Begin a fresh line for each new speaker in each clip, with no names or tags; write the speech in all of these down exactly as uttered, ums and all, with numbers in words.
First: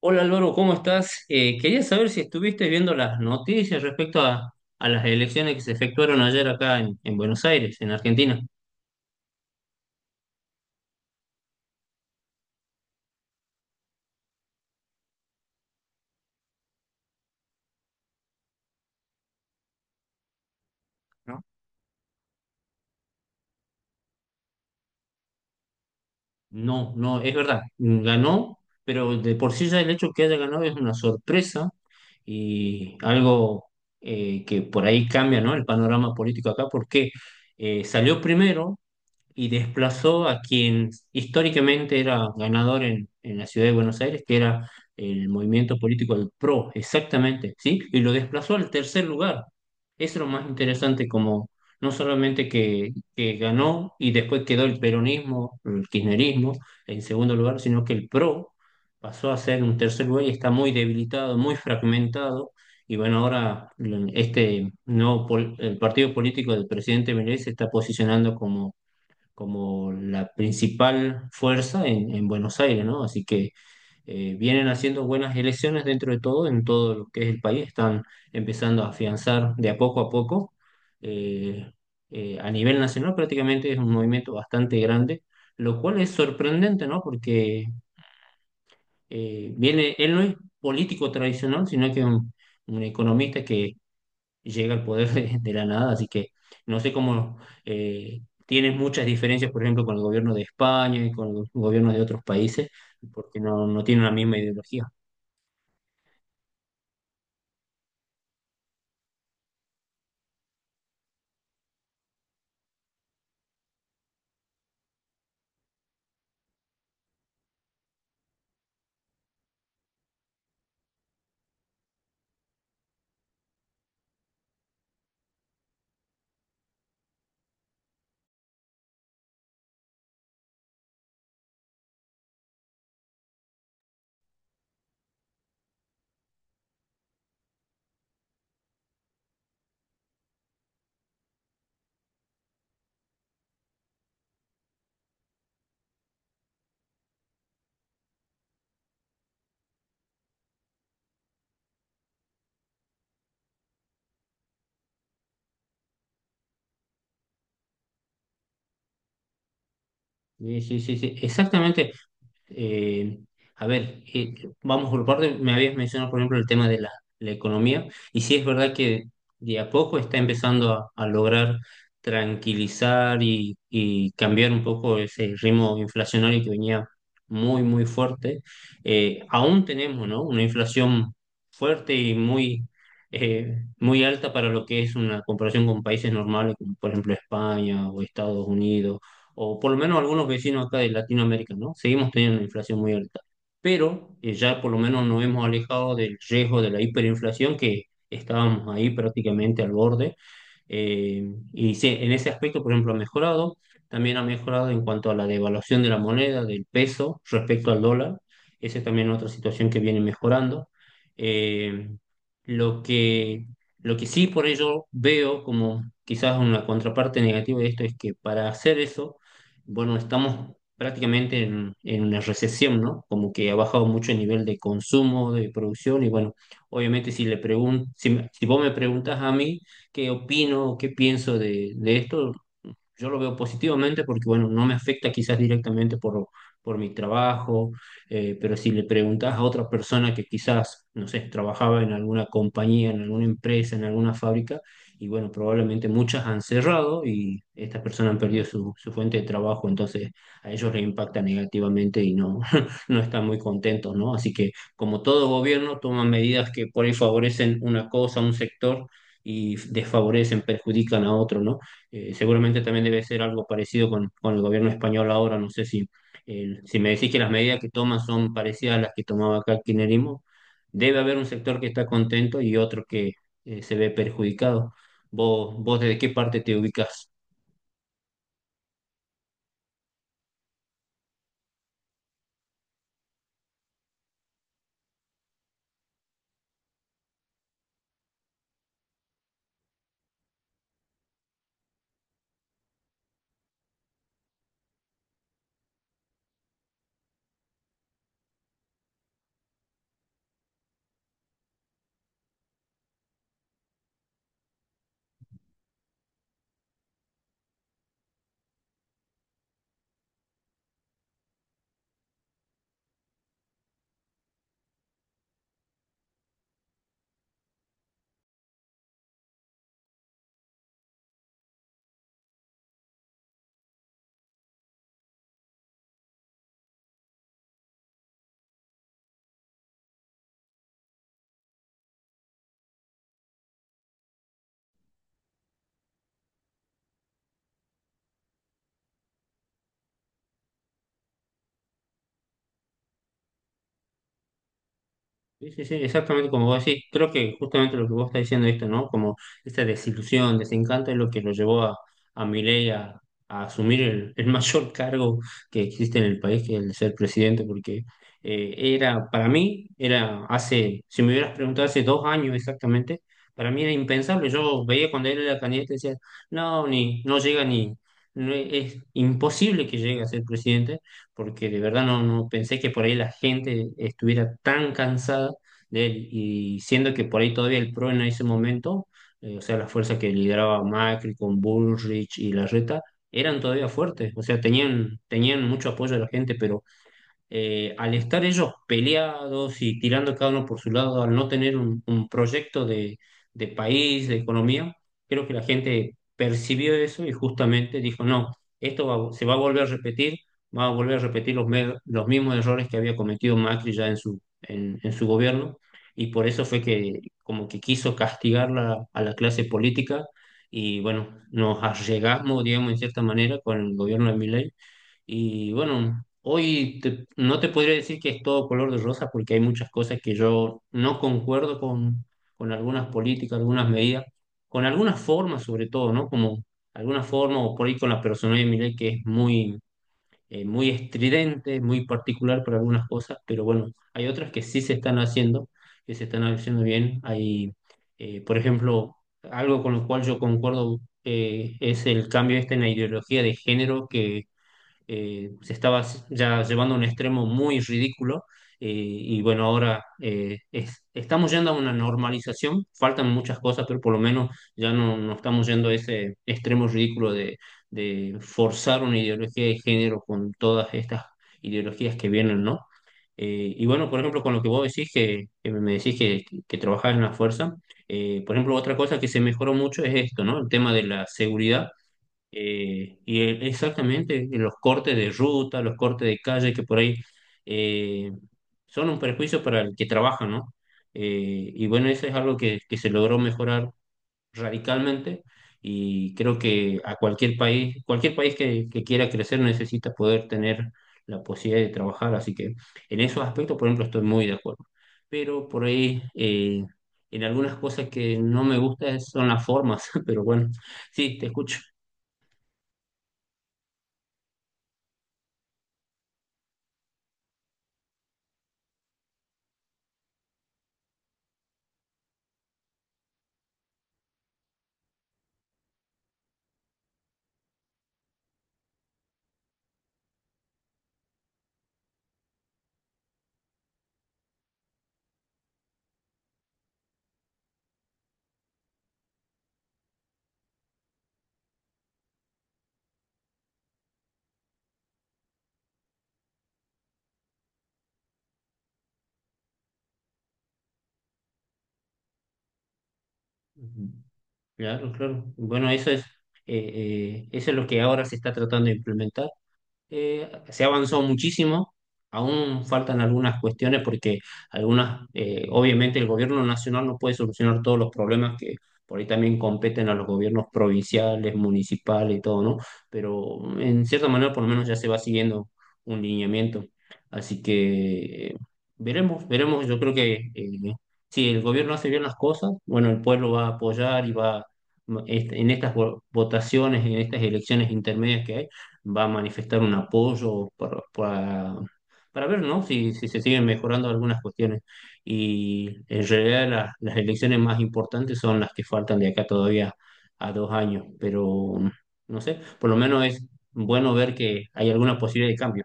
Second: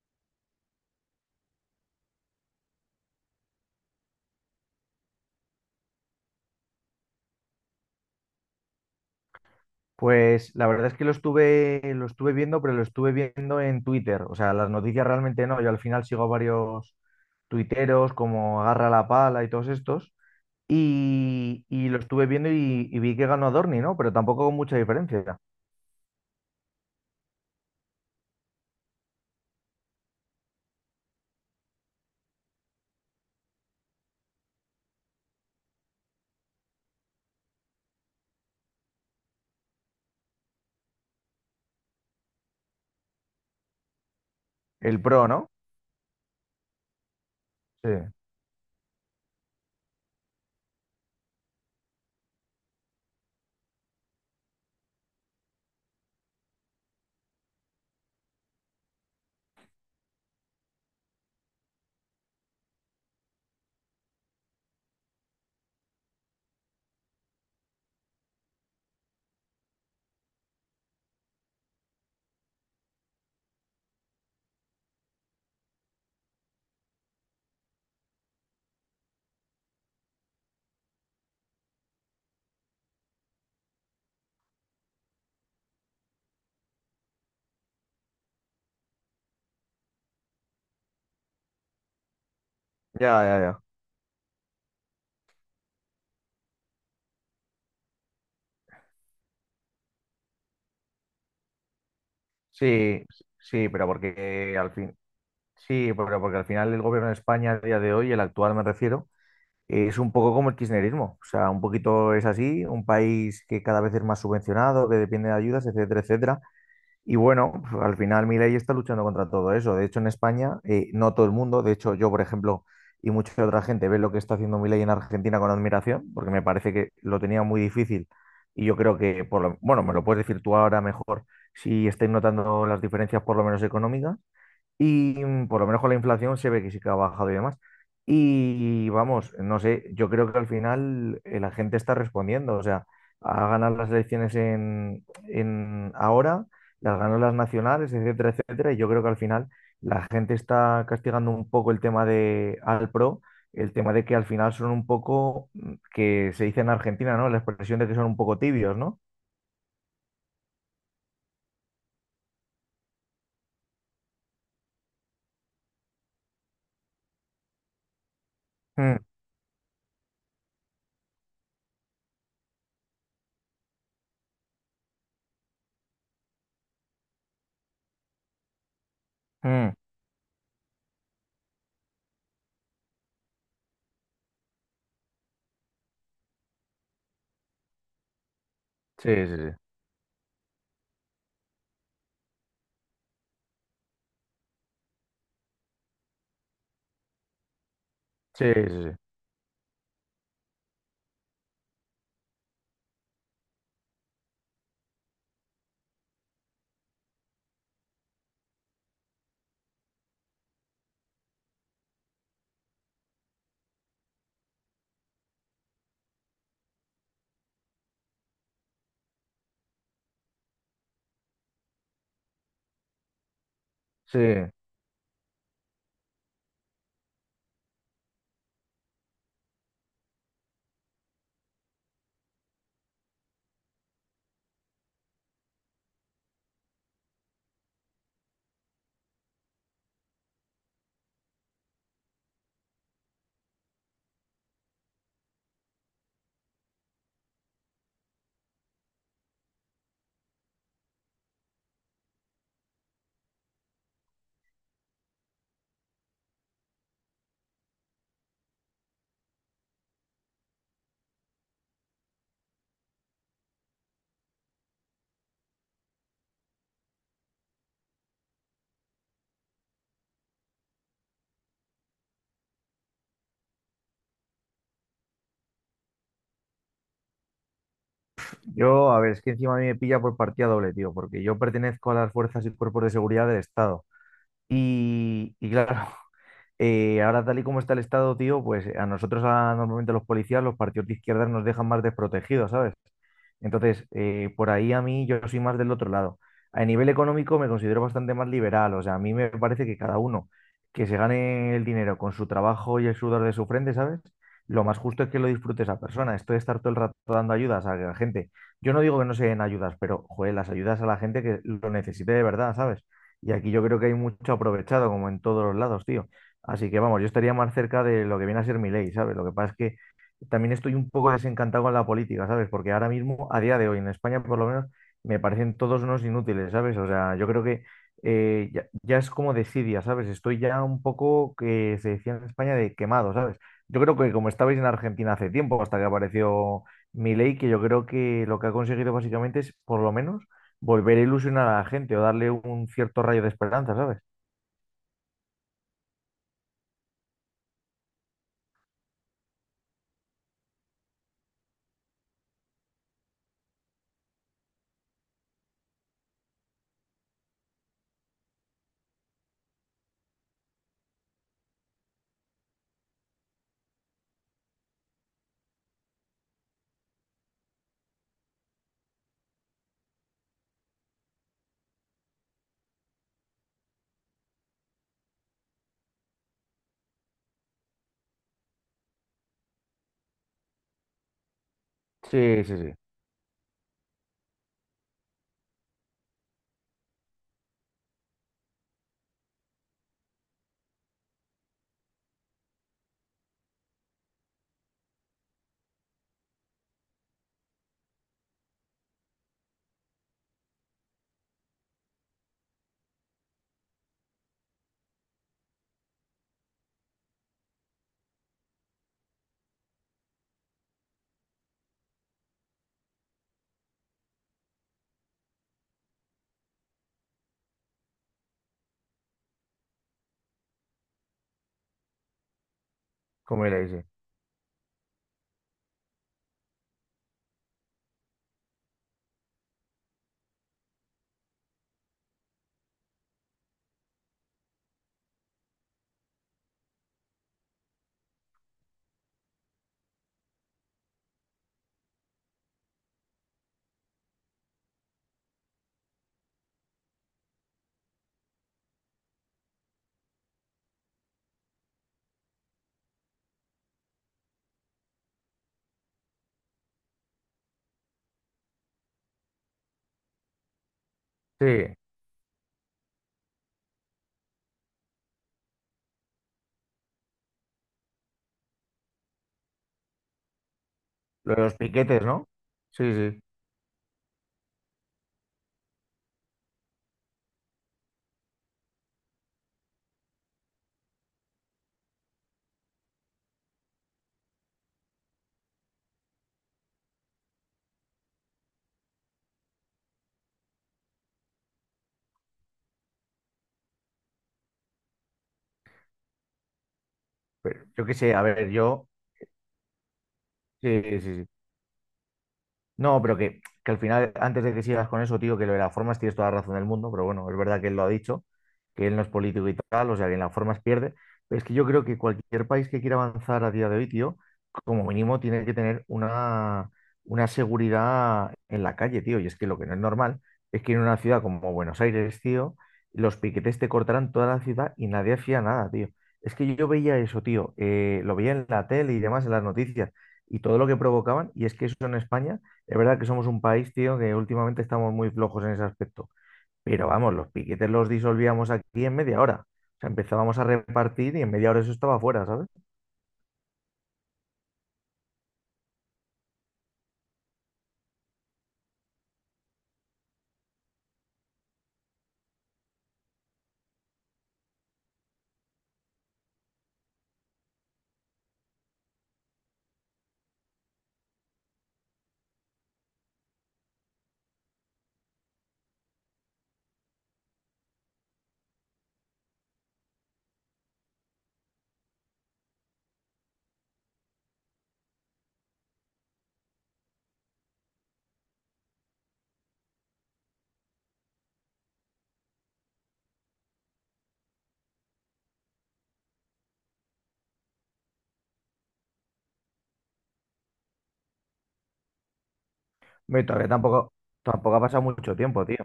Hola Álvaro, ¿cómo estás? Eh, quería saber si estuviste viendo las noticias respecto a, a las elecciones que se efectuaron ayer acá en, en Buenos Aires, en Argentina.
Pues la verdad es que lo estuve, lo estuve viendo, pero lo estuve viendo en Twitter. O sea, las noticias realmente no. Yo al final sigo a varios tuiteros como Agarra la Pala y todos estos.
¿No?
Y, y lo estuve viendo y, y vi que ganó Adorni, ¿no? Pero tampoco con mucha diferencia.
No, no, es verdad, ganó, pero de por sí ya el hecho que haya ganado es una sorpresa y algo eh, que por ahí cambia, ¿no? El panorama político acá, porque eh, salió primero y desplazó a quien históricamente era ganador en, en la ciudad de Buenos Aires, que era
El pro,
el
¿no?
movimiento político del PRO, exactamente, ¿sí?
Sí.
Y lo desplazó al tercer lugar. Eso es lo más interesante, como no solamente que, que ganó y después quedó el peronismo, el kirchnerismo en segundo lugar, sino que el PRO pasó a ser un tercer lugar y está muy debilitado, muy fragmentado. Y bueno, ahora este nuevo pol- el partido político del presidente Milei se está posicionando como como la principal fuerza en, en Buenos Aires, ¿no? Así que eh, vienen haciendo buenas elecciones dentro de todo, en todo lo que es el país, están empezando a afianzar de a poco a poco. eh, eh, a nivel nacional prácticamente es un movimiento bastante grande, lo cual es sorprendente, ¿no? Porque eh, viene, él no es político tradicional, sino que es un, un
Ya, ya,
economista
ya.
que llega al poder de, de la nada, así que no sé cómo eh, tienes muchas diferencias, por ejemplo, con el gobierno de España y con los gobiernos de otros países,
Sí,
porque no,
sí,
no
pero
tienen la misma
porque al
ideología.
fin, sí, pero porque al final el gobierno de España a día de hoy, el actual me refiero, es un poco como el kirchnerismo, o sea, un poquito es así, un país que cada vez es más subvencionado, que depende de ayudas, etcétera, etcétera. Y bueno, pues, al final Milei está luchando contra todo eso. De hecho, en España, eh, no todo el mundo, de hecho yo, por ejemplo, y mucha otra gente ve lo que está haciendo Milei en Argentina con admiración, porque me parece que lo tenía muy difícil. Y yo creo que, por lo- bueno, me lo puedes decir tú ahora mejor, si estáis notando las diferencias por lo menos económicas. Y mm, por lo menos con la inflación se ve que sí que ha bajado y demás. Y vamos, no sé, yo creo que al final eh, la gente está respondiendo. O sea, ha ganado las elecciones en, en ahora, las ganó las nacionales, etcétera, etcétera. Y yo creo que al final la gente está castigando un poco el tema de al pro, el tema de que al final son un poco, mm, que se dice en Argentina, ¿no? La expresión de que son un poco tibios, ¿no?
Sí, sí, sí, sí, exactamente. eh, a ver, eh, Vamos por parte, me habías mencionado, por ejemplo, el tema de la, la economía, y sí es verdad
Mm,
que de a poco está empezando a, a lograr tranquilizar y, y cambiar un poco ese ritmo inflacionario que venía muy, muy fuerte. Eh, aún
mm,
tenemos, ¿no? Una inflación fuerte y muy, eh, muy alta para lo que es una comparación con países normales, como por ejemplo España o Estados Unidos
sí, sí,
o por lo menos algunos vecinos acá de Latinoamérica, ¿no? Seguimos teniendo una inflación muy alta, pero eh, ya por lo menos nos hemos alejado del riesgo de la hiperinflación que
sí, sí,
estábamos
sí,
ahí
sí,
prácticamente al borde. eh, y sí, en ese aspecto, por ejemplo, ha mejorado. También ha mejorado en cuanto a la devaluación de la moneda, del peso respecto al dólar. Esa es también otra situación que viene mejorando. Eh, lo que, lo que sí por ello veo como quizás una contraparte negativa de esto es que para hacer eso, bueno, estamos prácticamente en, en una recesión, ¿no? Como que ha bajado mucho el
sí.
nivel de consumo, de producción y bueno, obviamente si le pregun si, me- si vos me preguntas a mí, qué opino, qué pienso de, de esto. Yo lo veo positivamente porque, bueno, no me afecta quizás directamente por, por mi trabajo, eh, pero si le preguntás a otra persona que quizás, no sé, trabajaba en alguna compañía, en alguna empresa, en alguna fábrica, y bueno, probablemente muchas han cerrado y estas personas han perdido su, su fuente de trabajo, entonces a ellos les impacta negativamente y no, no están muy contentos, ¿no? Así que, como todo gobierno, toman medidas que por ahí favorecen una cosa, un sector, y desfavorecen, perjudican a otro, ¿no? Eh, seguramente también debe ser algo parecido con, con el gobierno español ahora. No sé si, eh, si me decís que las medidas que toman son parecidas a las que tomaba acá el kirchnerismo, debe haber un sector que está contento y otro que eh, se ve perjudicado. ¿Vos, vos desde qué parte te ubicás?
Yo, a ver, es que encima a mí me pilla por partida doble, tío, porque yo pertenezco a las fuerzas y cuerpos de seguridad del Estado. Y, y claro, eh, ahora tal y como está el Estado, tío, pues a nosotros a- normalmente los policías, los partidos de izquierdas nos dejan más desprotegidos, ¿sabes? Entonces, eh, por ahí a mí yo soy más del otro lado. A nivel económico me considero bastante más liberal, o sea, a mí me parece que cada uno que se gane el dinero con su trabajo y el sudor de su frente, ¿sabes? Lo más justo es que lo disfrute esa persona. Esto de estar todo el rato dando ayudas a la gente. Yo no digo que no se den ayudas, pero, joder, las ayudas a la gente que lo necesite de verdad, ¿sabes? Y aquí yo creo que hay mucho aprovechado, como en todos los lados, tío. Así que vamos, yo estaría más cerca de lo que viene a ser mi ley, ¿sabes? Lo que pasa es que también estoy un poco desencantado con la política, ¿sabes? Porque ahora mismo, a día de hoy, en España por lo menos, me parecen todos unos inútiles, ¿sabes? O sea, yo creo que eh, ya, ya es como desidia, ¿sabes? Estoy ya un poco, que se decía en España, de quemado, ¿sabes? Yo creo que como estabais en Argentina hace tiempo, hasta que apareció Milei, que yo creo que lo que ha conseguido básicamente es, por lo menos, volver a ilusionar a la gente o darle un cierto rayo de esperanza, ¿sabes?
Sí, sí, sí, exactamente como vos decís. Creo que justamente lo que vos estás diciendo esto, ¿no? Como esta desilusión, desencanto es lo que lo llevó a, a Milei a, a asumir el, el mayor cargo que existe en el país, que es el de ser presidente, porque eh, era, para mí, era hace, si me hubieras preguntado hace dos años exactamente, para mí era impensable. Yo veía cuando él era candidato y decía, no, ni, no llega ni, no, es imposible que llegue a ser presidente porque de verdad no, no pensé que por ahí la gente estuviera tan cansada de él, y siendo que por ahí todavía el PRO en ese momento, eh, o sea, las fuerzas que lideraba Macri con Bullrich y
Sí, sí, sí,
Larreta, eran todavía fuertes, o sea, tenían, tenían mucho apoyo de la gente, pero eh, al estar ellos peleados y tirando cada uno por su lado, al no tener un, un proyecto de, de país, de economía, creo que la gente percibió eso y justamente dijo, no, esto va- se va a volver a repetir, va a volver a repetir los, me- los mismos errores que había cometido Macri ya en su, en, en su gobierno. Y por eso fue que como que quiso castigar la- a la clase política y bueno, nos allegamos, digamos, en cierta manera con el gobierno de Milei y bueno, hoy te- no te podría decir que es todo color de rosa porque hay muchas cosas que yo no concuerdo con, con algunas políticas,
como
algunas
Milei, sí.
medidas, con algunas formas sobre todo, ¿no? Como alguna forma o por ahí con la personalidad de Milei que es muy, eh, muy estridente, muy particular para algunas cosas, pero bueno, hay otras que sí se están haciendo, que se están haciendo bien. Hay, eh, por ejemplo, algo con lo cual yo concuerdo eh, es el cambio este en la ideología de género que eh, se estaba ya llevando a un extremo muy ridículo. Eh, y bueno, ahora eh, es- estamos yendo a una normalización, faltan muchas cosas, pero por lo menos ya no, no estamos yendo a ese extremo ridículo de, de forzar una ideología de género con todas estas
Sí,
ideologías que vienen, ¿no? Eh, y bueno, por ejemplo, con lo que vos decís, que, que me decís que, que trabajás en la fuerza, eh, por ejemplo, otra cosa que se mejoró mucho es esto, ¿no? El tema de la
lo de los
seguridad
piquetes, ¿no? Sí,
eh, y
sí.
el- exactamente, en los cortes de ruta, los cortes de calle que por ahí eh, son un perjuicio para el que trabaja, ¿no? Eh, y bueno, eso es algo que, que se logró mejorar radicalmente y creo que a cualquier país, cualquier país que, que quiera crecer necesita poder tener la posibilidad de trabajar, así que en esos aspectos, por ejemplo, estoy muy de acuerdo. Pero por ahí, eh, en algunas
Pero yo
cosas
qué sé,
que
a
no
ver,
me
yo,
gustan son las formas, pero bueno,
sí, sí,
sí, te
sí.
escucho.
No, pero que, que al final, antes de que sigas con eso, tío, que lo de las formas tienes toda la razón del mundo, pero bueno, es verdad que él lo ha dicho, que él no es político y tal, o sea, que en las formas pierde. Pero es que yo creo que cualquier país que quiera avanzar a día de hoy, tío, como mínimo tiene que tener una, una seguridad en la calle, tío. Y es que lo que no es normal es que en una ciudad como Buenos Aires, tío, los piquetes te cortaran toda la ciudad y nadie hacía nada, tío. Es que yo veía eso, tío, eh, lo veía en la tele y demás, en las noticias, y todo lo que provocaban, y es que eso en España es verdad que somos un país, tío, que últimamente estamos muy flojos en ese aspecto. Pero vamos, los piquetes los disolvíamos aquí en media hora. O sea, empezábamos a repartir y en media hora eso estaba fuera, ¿sabes?
Ujú. Claro, claro. Bueno, eso es, eh, eh, eso es lo que ahora se está tratando de implementar. Eh, se ha avanzado muchísimo, aún faltan algunas cuestiones porque algunas, eh, obviamente el gobierno nacional no puede solucionar todos los problemas que por ahí también competen a los gobiernos provinciales, municipales y todo, ¿no? Pero en cierta manera por lo menos ya se va siguiendo un lineamiento. Así que eh, veremos, veremos, yo creo que eh, si el gobierno hace bien las cosas, bueno, el pueblo va a apoyar y va... este, En estas vo- votaciones, en estas elecciones intermedias que hay, va a manifestar un apoyo para, para, para ver, ¿no? Si, si se siguen mejorando algunas cuestiones. Y en realidad las, las elecciones más importantes son las que faltan de acá todavía a dos años, pero no sé, por lo menos
Me
es
todavía tampoco,
bueno ver que
tampoco ha
hay
pasado
alguna
mucho
posibilidad de
tiempo, tío.
cambio.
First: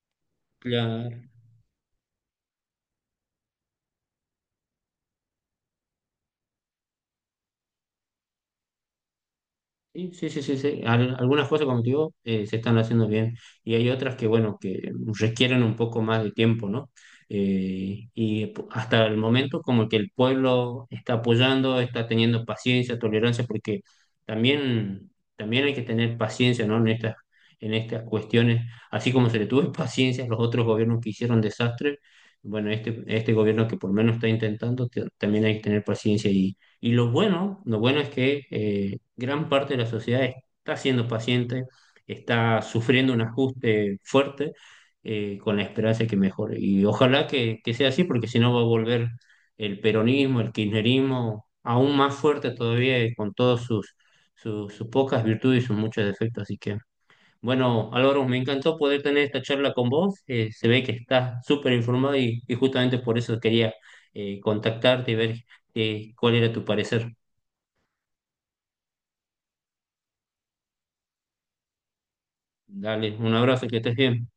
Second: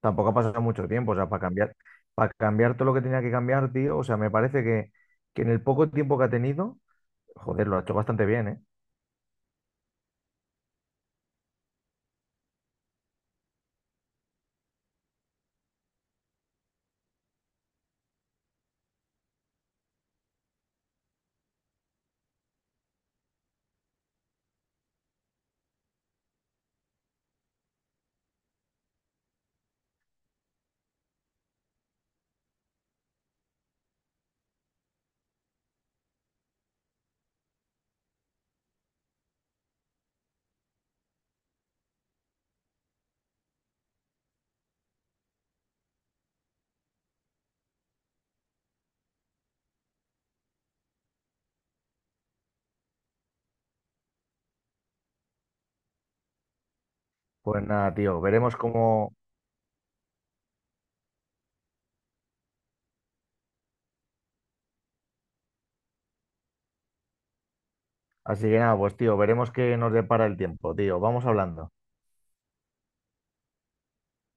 Tampoco ha pasado mucho tiempo. O sea,
Claro.
para cambiar, para cambiar todo lo que tenía que cambiar, tío. O sea, me parece que, que en el poco tiempo que ha tenido, joder, lo ha hecho bastante bien, ¿eh?
Sí, sí, sí, sí, sí. Al- algunas cosas, como te digo, eh, se están haciendo bien y hay otras que, bueno, que requieren un poco más de tiempo, ¿no? Eh, y p- hasta el momento como que el pueblo está apoyando, está teniendo paciencia, tolerancia, porque también, también hay que tener paciencia, ¿no? En estas, en estas cuestiones, así como se le tuvo paciencia a los otros gobiernos que hicieron desastres, bueno, este, este gobierno que por lo menos está intentando, te- también hay que tener paciencia y lo bueno, lo bueno es que eh, gran parte de la sociedad está siendo paciente, está sufriendo un ajuste fuerte eh, con la esperanza de que mejore. Y ojalá que, que sea así, porque si no va a volver el peronismo, el kirchnerismo, aún más fuerte todavía eh, con todos sus, sus, sus pocas virtudes y sus muchos defectos. Así que
Pues
bueno,
nada, tío,
Álvaro, me
veremos
encantó poder
cómo.
tener esta charla con vos. Eh, se ve que estás súper informado y, y justamente por eso quería eh, contactarte y ver eh, cuál era tu parecer.
Así que nada, pues tío, veremos qué nos depara el tiempo, tío. Vamos hablando.
Dale, un abrazo, que estés bien.